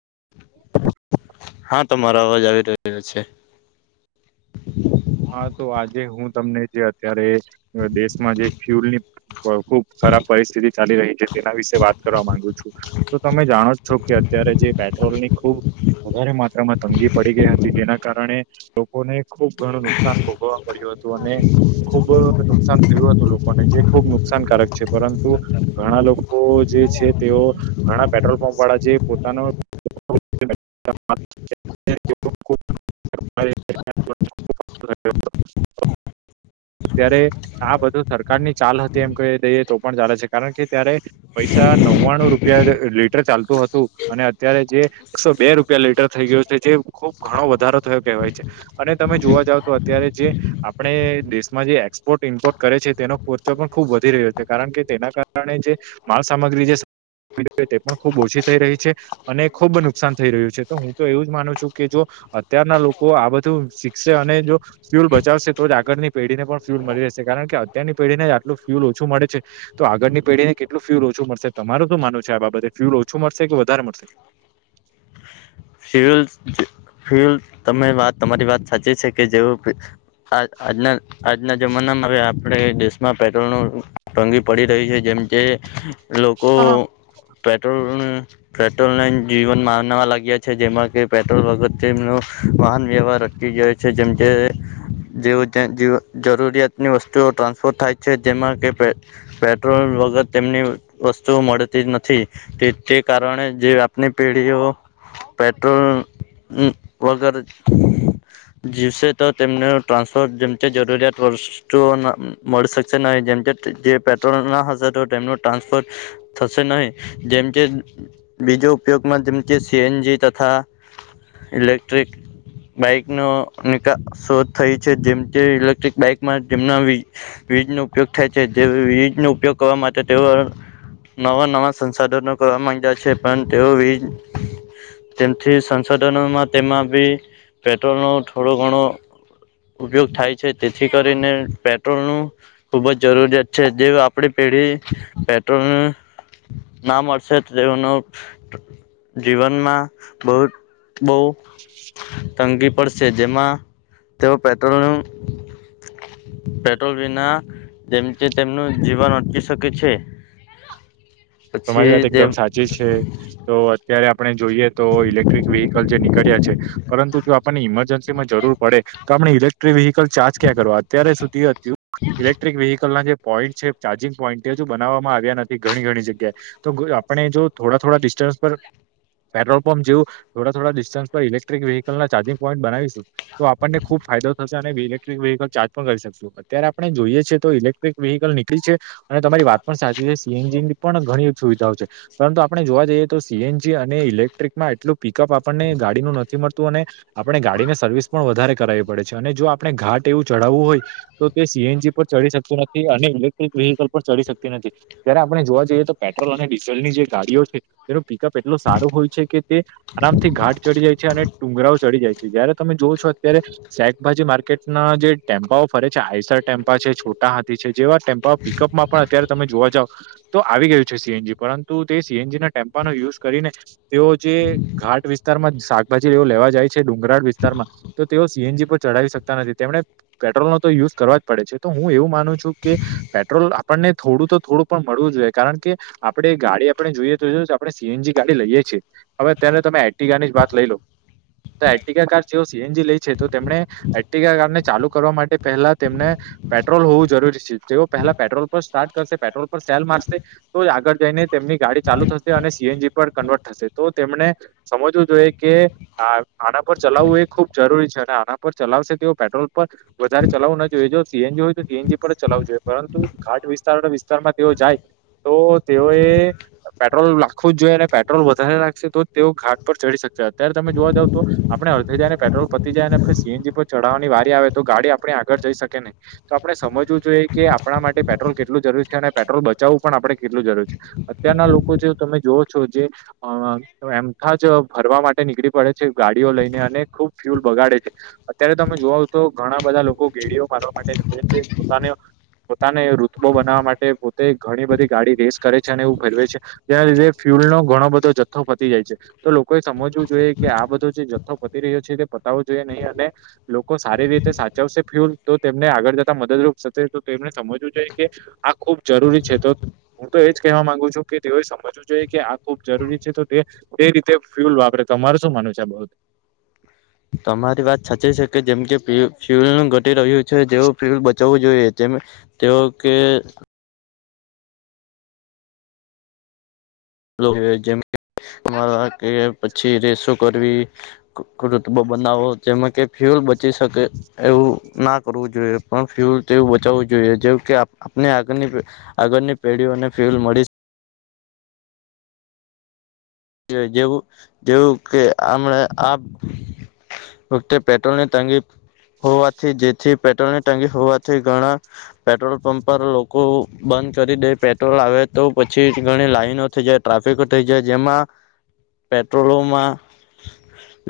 [inaudible] હા તમારો અવાજ આવી રહ્યો છે. હા તો આજે હું તમને જે અત્યારે દેશમાં જે ફ્યુલ ની ખુબ ખરાબ પરિસ્થિતિ ચાલી રહી છે તેના વિશે વાત કરવા માંગુ છું તો તમે જાણો જ છો કે અત્યારે જે પેટ્રોલ ની ખૂબ વધારે માત્રામાં તંગી પડી ગઈ હતી જેના કારણે લોકોને ખુબ ઘણું નુકસાન ભોગવવા પડ્યું હતું અને ખુબ નુકસાન થયું હતું લોકોને. જે ખૂબ નુકસાનકારક છે પરંતુ ઘણા લોકો જે છે તેઓ ઘણા પેટ્રોલ પંપ વાળા જે પોતાનો [inaudible] [inaudible] અત્યારે આ બધું સરકાર ની ચાલ હતી એમ કહી દઈએ તો પણ ચાલે છે કારણ કે ત્યારે પૈસા આ નવવાણું રૂપિયા જે લીટર ચાલતું હતું અને અત્યારે જે એકસો બે રૂપિયા લીટર થઈ ગયું છે. એ ખુબ ઘણો વધારો થયો કહેવાય છે અને તમે જોવા જાવ તો અત્યારે જે આપણે દેશ માં જે એક્સપોર્ટ ઇમ્પોર્ટ કરે છે તેનો ખર્ચો પણ ખુબ વધી રહ્યો છે કારણ કે તેના કારણે જે માલ સામગ્રી [unintelligible] તે પણ ખુબ ઓછી થઈ રહી છે અને ખુબ નુકસાન થઈ રહ્યું છે તો હું તો એવું જ માનું છું કે જો અત્યારના લોકો આ બધું શીખશે અને જો ફ્યુલ બચાવશે તો જ આગળની પેઢીને પણ ફ્યુલ મળી રહેશે કાર કે અત્યારની પેઢીને આટલું ફ્યુલ ઓછું મળે છે તો આગળની પેઢીને કેટલું ફ્યુલ ઓ ઓછું મળશે તમારું તો માનું છે આ બાબતે ફ્યુલ ઓછું મળશે કે વધારે મળશે ફ્યુલ ફ્યુલ તમે વાત તમારી વાત સાચી છે કે જેવું આ આજના આજના જમાનામાં હ આપણે દેશમાં પેટ્રોલનું ભંગી પડી રહી છે જે લોકો પેટ્રોલ પેટ્રોલને જીવન માન વા લાગ્યા છે જેમાં કે પેટ્રોલ વગતનો વાહન વ્યવહાર રકી જયો છે જેમ કે દ જરૂરિયાતની વસ્તુઓ ટ્રાન્સપોર્ટ થાય છે જેમાં કે પેટ્રોલ વગર તેમ એની વસ્તુઓ મળતી જ નથી તે તે કારણે જે આપની પેઢીઓ [inaudible] પેટ્રોલ વગર જીવશે તો તેમને ટ્રાન્સફોર જેમ જરૂરિયાત વસ્તુઓ મળી શકશે ન જે જે પેટ્રોલ ના હશે તો તેમનું ટ્રાન્સફર થશે નહીં જેમ કે બીજો ઉપયોગમાં જેમ કે સીએનજી તથા ઇલેક્ટ્રિક બાઈક નો શોધ થઈ છે જેમ જે ઇલેક્ટ્રિક બાઈકમાં જેમના વીજ નો ઉપયોગ થાય છે જે વીજ નો ઉપયોગ કરવા માટે તેઓ નવા નવા સંસાધનો કરવા માંડયા છે પણ તેઓ તેમથી સંશોધનોમાં તેમાં બી પેટ્રોલનો થોડું ઘણો ઉપયોગ થાય છે તેથી કરીને પેટ્રોલ નું ખુબ જ જરૂરિયાત છે જે આપડી પેઢી પેટ્રોલ ના મળશે તો તેઓનું જીવનમાં બહુ બહુ તંગી પડશે જેમાં તેઓ પેટ્રોલનું પેટ્રોલ બના જેમ જે તેમનું જીવન અટચકી શકે છે તમારી પછી વાત એકદમ જેમ સાચી છે તો અત્યારે આપણે જોઈએ તો ઇલેક્ટ્રિક વ્હકલ જેની કર છે પરંતુ જો આપણને ઇમરજન્સીમાં જરૂર પડે તો આપણે ઇલેક્ટ્ર વ ચાર્જ ક કરવા અત્યારે સુધી હત ઇલેક્ટ્રિક વ્હકલના જે પોઈન્ટ છે ચાર્જિંગ પોઈન્ટ તેજુ બનાવવામાં આવ્યા નથી ઘણી ઘણી જગ્યા તો આપણે જો થોડા થોડા ડિસ્ટન્સ પર પેટ્રોલ પંપ જે થોડા થોડા ડિસ્ટન્સ પર ઇલેક્ટ્રિક વ્હીકલના ચાર્જિંગ પોઈન્ટ બનાવીશું તો આપણને ખુબ ફાયદો થશે અને ઇલેક્ટ્રિક વ્હીકલ ચાર્જ પણ કરી શકશું અત્યારે આપણે જોઈએ છીએ તો ઇલેક્ટ્રિક વ્હીકલ નીકળી છે અને તમારી વાત પણ સાચી છે સીએનજી ની પણ ઘણી સુવિધા છે પરંતુ આપણે જોવા જઈએ તો સીએનજી અને ઇલેક્ટ્રિકમાં એટલું પીિકઅપ આપણને ગાડીનું નથી તું અને તે સીએનજી પર ચડી શકતી નથી અને ઇલેક્ટ્રિક વેહીકલ પર ચડી શકતી નથી જય્યારે આપણે જોવા જઈએ તો પેટ્રોલ અને ડીઝલની જે ગાડીઓ છે તે પેટ્રોલ સારો હોય છે કે તે આરામથી ઘાટ ચડી જાય છે અને ડુંગરાઓ ચડી જાય છે જયારે તમે જોવઓ છો અત્યારે શાકભાજી માર્કેટના જે ટેમ્પાઓ ફરે છે આઈ ટેમ્પા છે છોટા હાથી છે જેવા ટેમ્પા પિકઅપમાં પણ અત્યારે તમે જોવા જાવ તો આવી ગયું સીએનજી પરંતુ તે સીએનજી ના ટેમ્પાનો યુઝ કરીને તેઓ જે ઘાટ વિસ્તારમાં સા ભછી એવું લેવા જાય છે ડુંગરાળ વિસ્તારમાં તો તેઓ સીએનજી પર ચઢાવી શકતા નથી તેમને પેટ્રોલનો તો યુઝ કરવા જ પડે છે તો હું એવું માનું છું કે પેટ્રોલ આપણને થોડું તો થોડું પણ મળવું જોઈએ કારણ કે આપડે ગાડી આપણે જોઈએ તો આપણે સીએનજી ગાડી લઈએ છીએ હવે તેને તમે આઈટીકા ની જ બાત લઈ લો એટીકા કાર જેવ સીએનજી લઈ છે તો તેમને એટીકા કાર ને ચાલુ કરવા માટે પહેલા તેમને પેટ્રોલ હોવું જરૂરી છે તેઓ પહેલા પેટ્રોલ પર સ્ટાર્ટ કરશે પેટ્રોલ પર સેલ મારશે તો આગળ જઈને તેમની ગાડી ચાલુ થશે અને સીએનજી પણ કન્વર્ટ થશે તો તેમને સમજવું જોઈએ કે આના પર ચલાવવું એ ખુબ જરૂરી છે અને આના પર ચલાવશે તેઓ પેટ્રોલ પર વધારે ચલા જોઈએ જો સીએનજી હોય તો સીએનજી પર જ ચલાવું જોઈએ પરંતુ ઘાટ વિસ્તાર વિસ્તારમાં તેઓ જાય તો તેઓએ પેટ્રોલ લખવું જ જોઈએ અને પેટ્રોલ વધારે લાગશે તો તેઓ ઘાટ પર ચઢડી શકશે અત્યારે તમે જોવા જાવ તો આપણે અડધથે જાય ને પેટ્રોલ પતી જાય ને આપણે સીએનજી ચઢાવવાની વારી આવે તો ગાડી આપણે આગળ જઈ શકે નને તો આપ સમજવું જોઈએ કે આપણા પેટ્રોલ કેટલું જરૂરી છે અને પેટ્રોલ બચાવવું પણ આપે કેટલું જરૂર છે અત્યારના લોકો જે તમે જોઓ છો જે એમ જ કરવાર માટે નીકળી પડે છે ગાડીઓ લઈને અને ખુબ ફ્યુલ બગાડે છે અત્યારે તમે જોઓ તો ઘણા બધા લોકો ગેડીઓ મારવા માટે નીકળે છે પોતાને પોતાને રુતબો બનાવવા માટે પોતે ઘણી બધી ગાડી રેસ કરે છે અને એવું ભરવે છે જેના લીધે ફ્યુલ નો ઘણો બધો જથ્થો પતી જાય છે તો લો લોકો એ સમજવું જોઈએ કે આ બધો જે જથ્થો પતિ રહ્યો છે તે પતાવો જોઈએ નહીં અને લોકો સારી રીતે સાચવસે ફ્યુલ તો તેમને આગળ જતા મદદરૂપ થશે તો તેમને સમજવું જોઈએ કે આ ખૂબ જરૂરી છે તો હું તો એજ કહેવા માંગુ છું કે તેઓએ સમજવું જોઈએ કે આ ખુબ જરૂરી છે તો તે તે રીતે ફ્યુલ વાપરે તમારું શું માનુંવ છે આ બઉ તમારી વાત સાચી છે કે જેમ કે ફ્યુ ફ્યુલ નું ઘટી રહ્યું છે જેવું ફ્યુલ બચવું જોઈએ તેમ, તે તેઓ કે [unintelligible] જેમવા કે પછી રેસો કરવી રૂતબો બનાવો જેમાં કે ફ્યુલ બ એવું ના કરવું જોઈએ પણ ફ્યુલવું બચાવવું જોઈએ જે કે આપ આગળની આગળની પેઢીઓને ફ્યુલ મળી જેવું કેમ આ વખતે પેટ્રોલની તંગી હોવાથી જેથી પેટ્રોલ ની ટંગી હોવાથી ઘણા પેટ્રોલ પંપ પર લોકો કરી દે પેટ્રોલ આવે તો પછી ઘણી લાઈનો થઈ જાય ટ્રાફિક થઈ જાય જેમાં પેટ્રોલો માં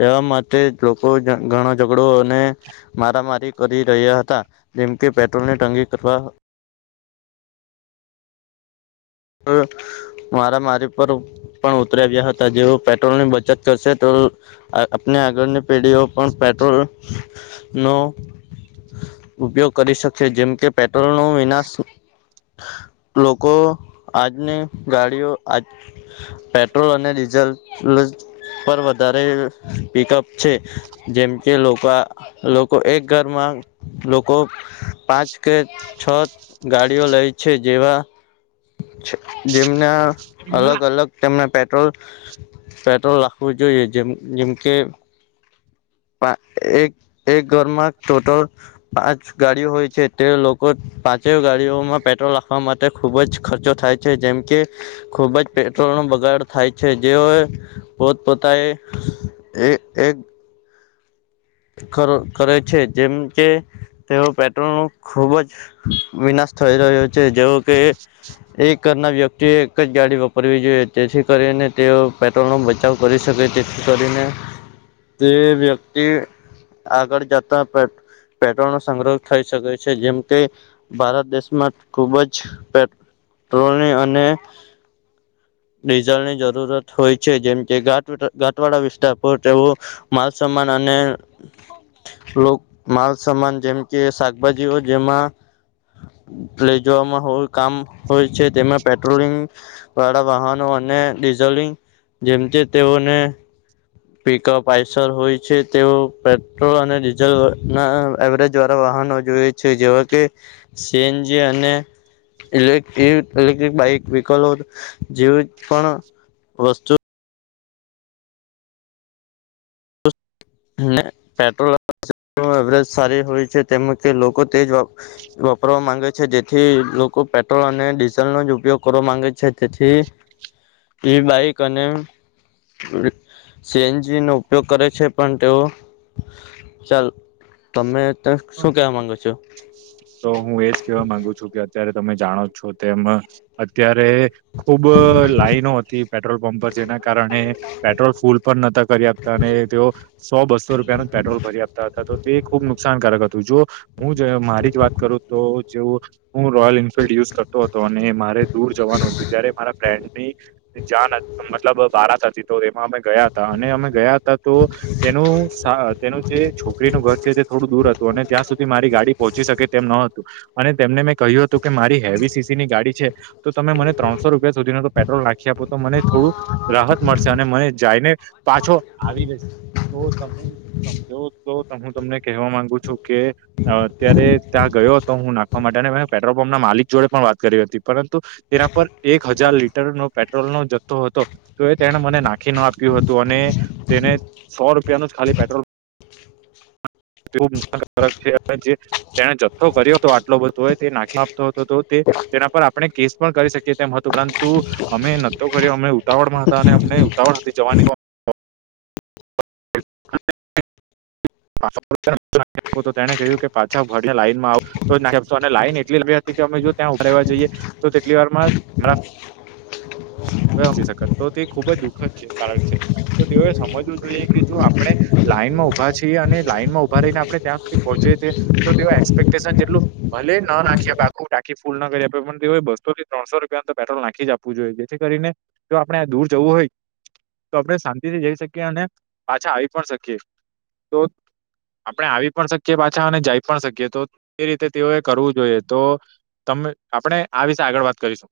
એવા માટે લોકો ઘણા ઝઘડો અને મારામારી કરી રહ્યા હતા જેમકે પેટ્રોલને ટંગી [unintelligible] [inaudible] મારામારી પર પણ ઉતરી આવ્યા હતા જેઓ પેટ્રોલની બચત કરશે તો આપની આગળની પેઢીઓ પણ પેટ્રોલ નો ઉપયોગ કરી શકેશે જેમ કે પેટ્રોલ નો વિનાશ લોકો આજની ગાડીઓ આ પેટ્રોલ અને ડીઝલ પર વધારે પિકઅપ છે જેમ કે લોકો લોકો એક ઘરમાં લોકો પાંચ કે છ ગાડીઓ લે છે જેવા જેમના અલગ અલગ તેમના પ પટ્રોલ પેટ્રોલ રાખવું જોઈએ જેમ જેમકે એક એક ઘરમાં ટોટલ પાંચ ગાડીઓ હોય છે તે લોકો પાંચેય ગાડીઓમાં પેટ્રોલ રાખવા માટે ખુબ જ ખર્ચો થાય છે જેમ કે ખુબ જ પેટ્રોલ બગાડ થાય છે જેઓ પોતપોતાએ એક કર કરે છે જેમ કે તેઓ પેટ્રોલ ન ખુબ જ વિનાશ થઈ રહ્યો છે જેવો કે એક ઘરના વ્યક્તિએ એક જ ગાડી વપરવી જોઈએ તેથી કરીને તેઓ પેટ્રોલ નો બચાવ કરી શકે તેથી કરીને તે વ્યક્તિ આગળ જતા પેટ્રોલ નો સંગ્રહ થઈ શકે છે જેમ કે ભારત દેશમાં ખુબ જ પે પેટ્રોલની અને ડીઝલની જરૂરત હોય છે જેમ જે ઘાટ ઘાટવાળ વિસ્તાર પર તેવું માલ સમાન અને લોક માલ સમાન જેમ કે શાકભાજીઓ જેમાં લે જવામાં કામ હોય છે તેમાં પેટ્રોલિંગ વાળા વાહનો અને ડિઝલી ગ જેમથી તેઓને પિકઅપ આઈસર હોય છે તેઓ પેટ્રોલ અને ડીઝલ ના એવરેજ વાળા વાહનો જોય છે જેવા કે સેએનજી અને લે ઇલેક્ટ્રિક બાઈક વહકલો જેવી પણ વસ્તો ના પેટ્રોલ એવરેજ સારી હોય છે તેમ કે લોકો તેજ વાપરવા માંગે છે જેથી લોકો પેટ પેટ્રોલ અને ડીઝલનો જ ઉપયોગ કરવા માંગે છે તેથી એઈ બાઈક અને સીએનજી નો ઉપયોગ કરે છે તો ચાલ તમે ત શું કેવા માંગો છો તો હું એજ કહેવા માંગુ છું કે અત્યારે તમે જાણો છો તેમ અત્યારે ખૂબ લાઈનો હતી પેટ્રોલ પંપ પર જેના કારણે પેટ્રોલ ફૂલ પણ નતા આપતા અને તેઓ સો બસો રૂપિયા ન પેટ્રોલ ભરી આપતા હતા તો ખબ નુકસાનકારક હતું જો હું મારી વાત કરું તો જેવું હું રોયલ એફિલ્ડ યુજ જતો હતો અને મારે દૂર જવાનું હત જયારે મારા ફ્રેન્ડ ની જાન મતલબ બારત હતી તો એમાં અમે ગયા હતા અને અમે ગયા તો તેનું તેનું જે છો છોકરીનું ઘર છે તે થોડું દૂર હતું અને ત્યાં સુધી મારી ગાડી પહોંચી શકે તેમ ન હતું અને તેમને મેં કહ્યું હતું કે મારી હેવી સીસી ની ગાડી છે તો તમે મને ત્રણસો રૂપિયા સુધીનો પેટ્રોલ નાખી આપુ તો મને થોડું રાહત મળશે અને મને જાઈને પાછો આવી જશે તો તમે સમજો તો હું તમને કહેવા માંગુ છું કે અત્યારે ત્યાં ગયો તો હું નાખવા માટે અને પેટ્રોલ પંપના માલિક જોડે પણ વાત કરી હતી પરંતુ તેના પર એક હજાર લીટરનો પેટ્રોલનો જથ્થો હતો તો એ તેણે મને નાખીને આપ્યું હતું અને તેને સો રૂપિયા નું જ ખાલી પેટ્રોલ [unintelligible] તેને જથ્થો કર્યો તો આટલો બધો હોય તે નાખી તો તો તો તે તેના પર આપણે કેસ પણ કરી શકીએ તેમ હતો પરંતુ અમે નતો કર્યો અમેં ઉતાવળ માં હતા અને અમને ઉતાવળ હતી જવાની પણ [inaudible] એટલું તો તેણે કહ્યું કે પાછા વરલે લાઈનમાં આવ તો અને લાઈન એટલી લ હતી કે અમે જો ત્યાં ઉભા રહેવા જઈએ તો તેટલી વાર માં [unintelligible] તો તે ખુબ જ દુખ જ છે કારક છે તો તેઓએ સમજવું જોઈએ કે જો આપણે લાઈનમાં ઉભા છીએ અને લાઈન માં ઉભા રહીને આપણે ત્યાં સુધી પહોંચી છે તો તેઓ એક્સપેક્ટેશન જેટલું ભલે એ ન નાખી આપ આખું ટાકી ફૂલ ન કરી આપે પણ તેઓએ બસોથી ત્રણસો રૂપિયાનું તો પેટ્રોલ નાખી જ આપવું જોઈએ જેથી કરીને જો આપડણે આ દૂર જવું હોય તો આપડે શાંતિથી જઈ શકીએ અને પાછા આવી પણ શકીએ તો આપણે આવી પણ શકીએ પાછા અને જાઈ પણ શકીએ તો એ રીતે તેઓએ કરવું જોઈએ તો આપણે આ વિશે આગળ વાત કરીશ